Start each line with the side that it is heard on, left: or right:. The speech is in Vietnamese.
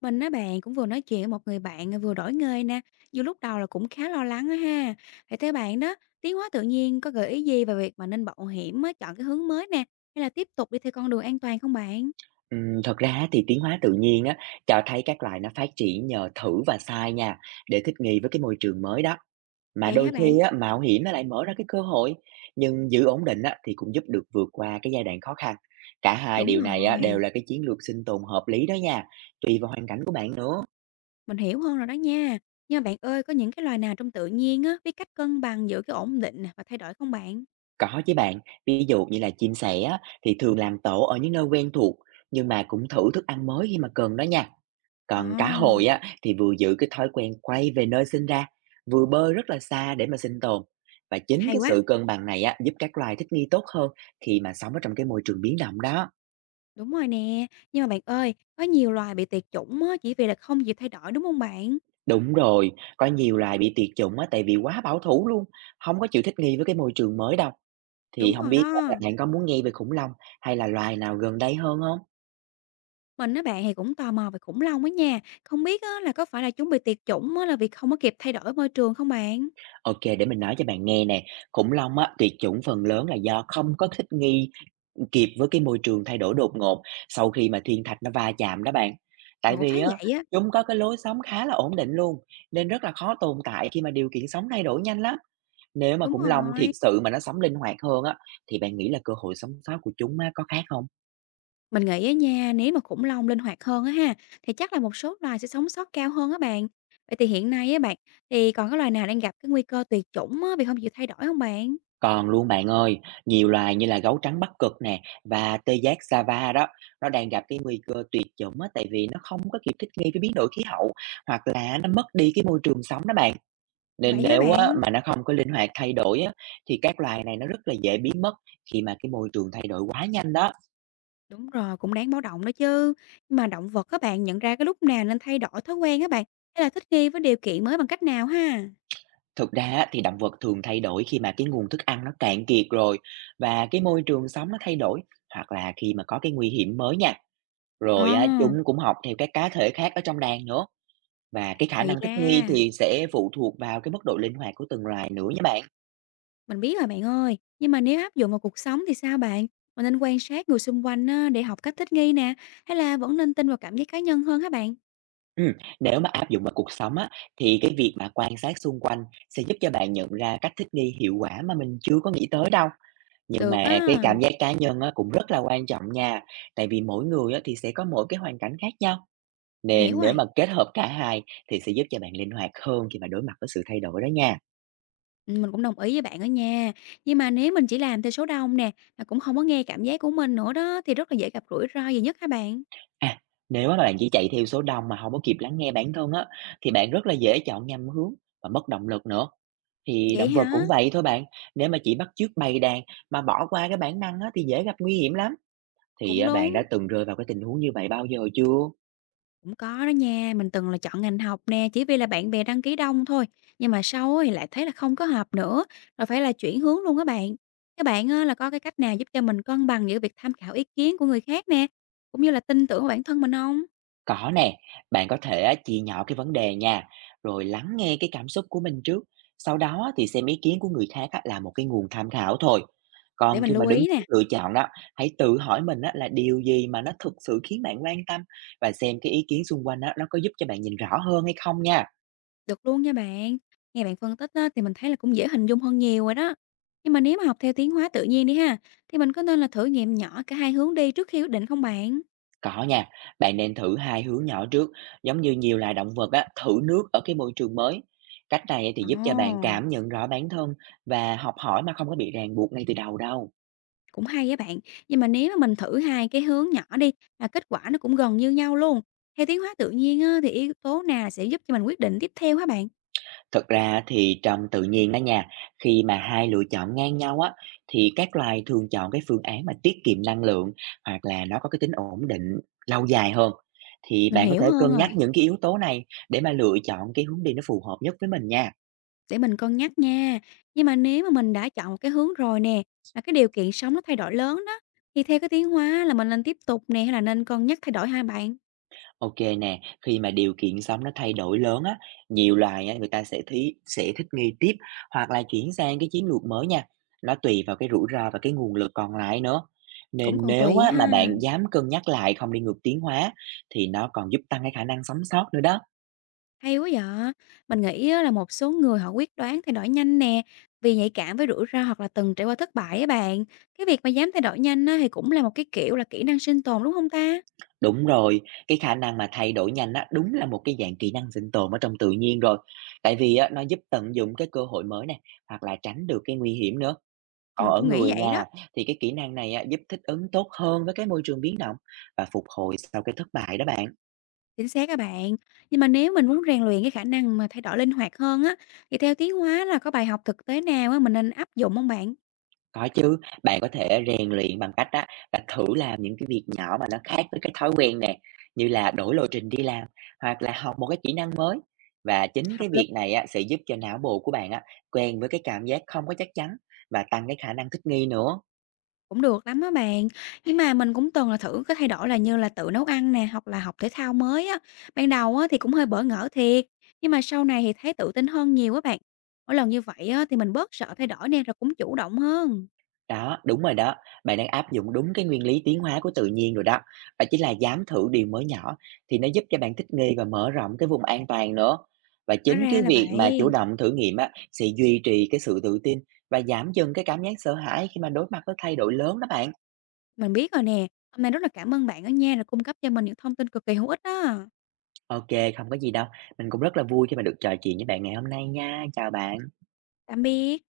left: Mình á bạn cũng vừa nói chuyện với một người bạn à, vừa đổi nghề nè, dù lúc đầu là cũng khá lo lắng á ha. Vậy theo bạn đó, tiến hóa tự nhiên có gợi ý gì về việc mà nên mạo hiểm mới chọn cái hướng mới nè, hay là tiếp tục đi theo con đường an toàn không bạn?
right: Thật ra á thì tiến hóa tự nhiên á, cho thấy các loài nó phát triển nhờ thử và sai nha, để thích nghi với cái môi trường mới đó. Mà
left: Vậy hả
right: đôi khi
left: bạn?
right: á, mạo hiểm nó lại mở ra cái cơ hội, nhưng giữ ổn định á, thì cũng giúp được vượt qua cái giai đoạn khó khăn. Cả hai
left: Đúng
right: điều này á, đều
left: rồi,
right: là cái chiến lược sinh tồn hợp lý đó nha, tùy vào hoàn cảnh của bạn nữa.
left: mình hiểu hơn rồi đó nha. Nhưng mà bạn ơi, có những cái loài nào trong tự nhiên á, biết cách cân bằng giữa cái ổn định nè và thay đổi không bạn?
right: Có chứ bạn, ví dụ như là chim sẻ á, thì thường làm tổ ở những nơi quen thuộc, nhưng mà cũng thử thức ăn mới khi mà cần đó nha.
left: Ồ,
right: Còn cá hồi á thì vừa giữ cái thói quen quay về nơi sinh ra, vừa bơi rất là xa để mà sinh tồn. Và chính
left: hay
right: cái
left: quá.
right: sự cân bằng này á giúp các loài thích nghi tốt hơn khi mà sống ở trong cái môi trường biến động đó.
left: Đúng rồi nè. Nhưng mà bạn ơi, có nhiều loài bị tuyệt chủng á, chỉ vì là không chịu thay đổi đúng không bạn?
right: Đúng rồi, có nhiều loài bị tuyệt chủng á tại vì quá bảo thủ luôn, không có chịu thích nghi với cái môi trường mới đâu. Thì
left: Đúng
right: không
left: rồi
right: biết á, là
left: đó.
right: bạn có muốn nghe về khủng long hay là loài nào gần đây hơn không?
left: Mình á bạn thì cũng tò mò về khủng long á nha, không biết á là có phải là chúng bị tuyệt chủng á là vì không có kịp thay đổi môi trường không bạn?
right: Ok, để mình nói cho bạn nghe nè. Khủng long á, tuyệt chủng phần lớn là do không có thích nghi kịp với cái môi trường thay đổi đột ngột sau khi mà thiên thạch nó va chạm đó bạn.
left: Mình
right: Tại
left: cũng
right: vì
left: thấy
right: á,
left: vậy á,
right: chúng có cái lối sống khá là ổn định luôn, nên rất là khó tồn tại khi mà điều kiện sống thay đổi nhanh lắm. Nếu mà
left: đúng
right: khủng long
left: rồi.
right: thiệt sự mà nó sống linh hoạt hơn á, thì bạn nghĩ là cơ hội sống sót của chúng á, có khác không?
left: Mình nghĩ á nha, nếu mà khủng long linh hoạt hơn á ha, thì chắc là một số loài sẽ sống sót cao hơn á bạn. Vậy thì hiện nay á bạn, thì còn có loài nào đang gặp cái nguy cơ tuyệt chủng á vì không chịu thay đổi không bạn?
right: Còn luôn bạn ơi, nhiều loài như là gấu trắng Bắc Cực nè và tê giác Java đó, nó đang gặp cái nguy cơ tuyệt chủng á, tại vì nó không có kịp thích nghi với biến đổi khí hậu, hoặc là nó mất đi cái môi trường sống đó bạn. Nên
left: Vậy hả
right: nếu á
left: bạn?
right: mà nó không có linh hoạt thay đổi á, thì các loài này nó rất là dễ biến mất khi mà cái môi trường thay đổi quá nhanh đó.
left: Đúng rồi, cũng đáng báo động đó chứ. Nhưng mà động vật các bạn nhận ra cái lúc nào nên thay đổi thói quen các bạn, hay là thích nghi với điều kiện mới bằng cách nào ha?
right: Thực ra á, thì động vật thường thay đổi khi mà cái nguồn thức ăn nó cạn kiệt rồi, và cái môi trường sống nó thay đổi, hoặc là khi mà có cái nguy hiểm mới nha.
left: Ờ,
right: Rồi á, chúng cũng học theo các cá thể khác ở trong đàn nữa, và cái khả
left: thì
right: năng
left: ra.
right: thích nghi thì sẽ phụ thuộc vào cái mức độ linh hoạt của từng loài nữa nha bạn.
left: Mình biết rồi bạn ơi, nhưng mà nếu áp dụng vào cuộc sống thì sao bạn? Mình nên quan sát người xung quanh á, để học cách thích nghi nè, hay là vẫn nên tin vào cảm giác cá nhân hơn hả bạn?
right: Ừm, nếu mà áp dụng vào cuộc sống á, thì cái việc mà quan sát xung quanh sẽ giúp cho bạn nhận ra cách thích nghi hiệu quả mà mình chưa có nghĩ tới đâu. Nhưng
left: Được
right: mà cái
left: á,
right: cảm giác cá nhân á, cũng rất là quan trọng nha, tại vì mỗi người á, thì sẽ có mỗi cái hoàn cảnh khác nhau.
left: mình hiểu
right: Nên nếu
left: rồi.
right: mà kết hợp cả hai thì sẽ giúp cho bạn linh hoạt hơn khi mà đối mặt với sự thay đổi đó nha.
left: Ừ, mình cũng đồng ý với bạn ở nha. Nhưng mà nếu mình chỉ làm theo số đông nè, mà cũng không có nghe cảm giác của mình nữa đó, thì rất là dễ gặp rủi ro gì nhất hả bạn?
right: À, nếu mà bạn chỉ chạy theo số đông mà không có kịp lắng nghe bản thân á, thì bạn rất là dễ chọn nhầm hướng và mất động lực nữa. Thì
left: Vậy
right: động vật
left: hả?
right: cũng vậy thôi bạn, nếu mà chỉ bắt chước bầy đàn mà bỏ qua cái bản năng á, thì dễ gặp nguy hiểm lắm. Thì
left: Cũng
right: á, bạn đã
left: đúng.
right: từng rơi vào cái tình huống như vậy bao giờ chưa?
left: Cũng có đó nha, mình từng là chọn ngành học nè, chỉ vì là bạn bè đăng ký đông thôi. Nhưng mà sau á thì lại thấy là không có hợp nữa, rồi phải là chuyển hướng luôn các bạn. Các bạn á, là có cái cách nào giúp cho mình cân bằng giữa việc tham khảo ý kiến của người khác nè, cũng như là tin tưởng vào bản thân mình không?
right: Có nè, bạn có thể á, chia nhỏ cái vấn đề nha, rồi lắng nghe cái cảm xúc của mình trước, sau đó á, thì xem ý kiến của người khác á, là một cái nguồn tham khảo thôi.
left: Để
right: Còn
left: mình
right: khi mà
left: lưu
right: đứng
left: ý nè,
right: trước lựa chọn đó, hãy tự hỏi mình á, là điều gì mà nó thực sự khiến bạn quan tâm, và xem cái ý kiến xung quanh á, nó có giúp cho bạn nhìn rõ hơn hay không nha.
left: được luôn nha bạn. Nghe bạn phân tích á, thì mình thấy là cũng dễ hình dung hơn nhiều rồi đó. Nhưng mà nếu mà học theo tiến hóa tự nhiên đi ha, thì mình có nên là thử nghiệm nhỏ cả hai hướng đi trước khi quyết định không bạn?
right: Có nha, bạn nên thử hai hướng nhỏ trước, giống như nhiều loài động vật á, thử nước ở cái môi trường mới. Cách này thì giúp cho bạn
left: Ồ,
right: cảm nhận rõ bản thân và học hỏi mà không có bị ràng buộc ngay từ đầu đâu.
left: cũng hay với bạn, nhưng mà nếu mà mình thử hai cái hướng nhỏ đi mà kết quả nó cũng gần như nhau luôn. Theo tiến hóa tự nhiên á, thì yếu tố nào sẽ giúp cho mình quyết định tiếp theo hả bạn?
right: Thật ra thì trong tự nhiên đó nha, khi mà hai lựa chọn ngang nhau á, thì các loài thường chọn cái phương án mà tiết kiệm năng lượng, hoặc là nó có cái tính ổn định lâu dài hơn. Thì
left: Mình
right: bạn có
left: hiểu
right: thể
left: hơn
right: cân
left: rồi,
right: nhắc những cái yếu tố này để mà lựa chọn cái hướng đi nó phù hợp nhất với mình nha.
left: để mình cân nhắc nha. Nhưng mà nếu mà mình đã chọn một cái hướng rồi nè, mà cái điều kiện sống nó thay đổi lớn đó, thì theo cái tiến hóa là mình nên tiếp tục nè hay là nên cân nhắc thay đổi hai bạn?
right: OK nè, khi mà điều kiện sống nó thay đổi lớn á, nhiều loài á, người ta sẽ thích nghi tiếp, hoặc là chuyển sang cái chiến lược mới nha. Nó tùy vào cái rủi ro và cái nguồn lực còn lại nữa.
left: Cũng
right: Nên
left: còn
right: nếu
left: tùy
right: á, mà
left: ha.
right: bạn dám cân nhắc lại không đi ngược tiến hóa, thì nó còn giúp tăng cái khả năng sống sót nữa đó.
left: Hay quá vậy! Mình nghĩ á là một số người họ quyết đoán thay đổi nhanh nè, vì nhạy cảm với rủi ro hoặc là từng trải qua thất bại á bạn. Cái việc mà dám thay đổi nhanh á thì cũng là một cái, kiểu là, kỹ năng sinh tồn, đúng không ta?
right: Đúng rồi, cái khả năng mà thay đổi nhanh á, đúng là một cái dạng kỹ năng sinh tồn ở trong tự nhiên rồi. Tại vì á, nó giúp tận dụng cái cơ hội mới này, hoặc là tránh được cái nguy hiểm nữa. Còn
left: Mình
right: ở
left: cũng nghĩ
right: người
left: vậy đó.
right: nha, thì cái kỹ năng này á, giúp thích ứng tốt hơn với cái môi trường biến động, và phục hồi sau cái thất bại đó bạn.
left: Chính xác á bạn. Nhưng mà nếu mình muốn rèn luyện cái khả năng mà thay đổi linh hoạt hơn á, thì theo tiến hóa là có bài học thực tế nào á mình nên áp dụng không bạn?
right: Có chứ, bạn có thể rèn luyện bằng cách á, là thử làm những cái việc nhỏ mà nó khác với cái thói quen nè, như là đổi lộ trình đi làm, hoặc là học một cái kỹ năng mới. Và chính
left: Học.
right: cái việc này á, sẽ giúp cho não bộ của bạn á, quen với cái cảm giác không có chắc chắn, và tăng cái khả năng thích nghi nữa.
left: Cũng được lắm á bạn, nhưng mà mình cũng từng là thử cái thay đổi là như là tự nấu ăn nè, hoặc là học thể thao mới á. Ban đầu á thì cũng hơi bỡ ngỡ thiệt, nhưng mà sau này thì thấy tự tin hơn nhiều á bạn. Mỗi lần như vậy á thì mình bớt sợ thay đổi nè, rồi cũng chủ động hơn.
right: Đó, đúng rồi đó. Bạn đang áp dụng đúng cái nguyên lý tiến hóa của tự nhiên rồi đó. Bạn chỉ là dám thử điều mới nhỏ thì nó giúp cho bạn thích nghi và mở rộng cái vùng an toàn nữa. Và
left: Hóa
right: chính
left: ra
right: cái
left: là
right: việc mà chủ
left: vậy,
right: động thử nghiệm á sẽ duy trì cái sự tự tin, và giảm dần cái cảm giác sợ hãi khi mà đối mặt với thay đổi lớn đó bạn.
left: mình biết rồi nè. Hôm nay rất là cảm ơn bạn ở nha, là cung cấp cho mình những thông tin cực kỳ hữu ích đó.
right: Ok, không có gì đâu. Mình cũng rất là vui khi mà được trò chuyện với bạn ngày hôm nay nha. Chào bạn.
left: Tạm biệt.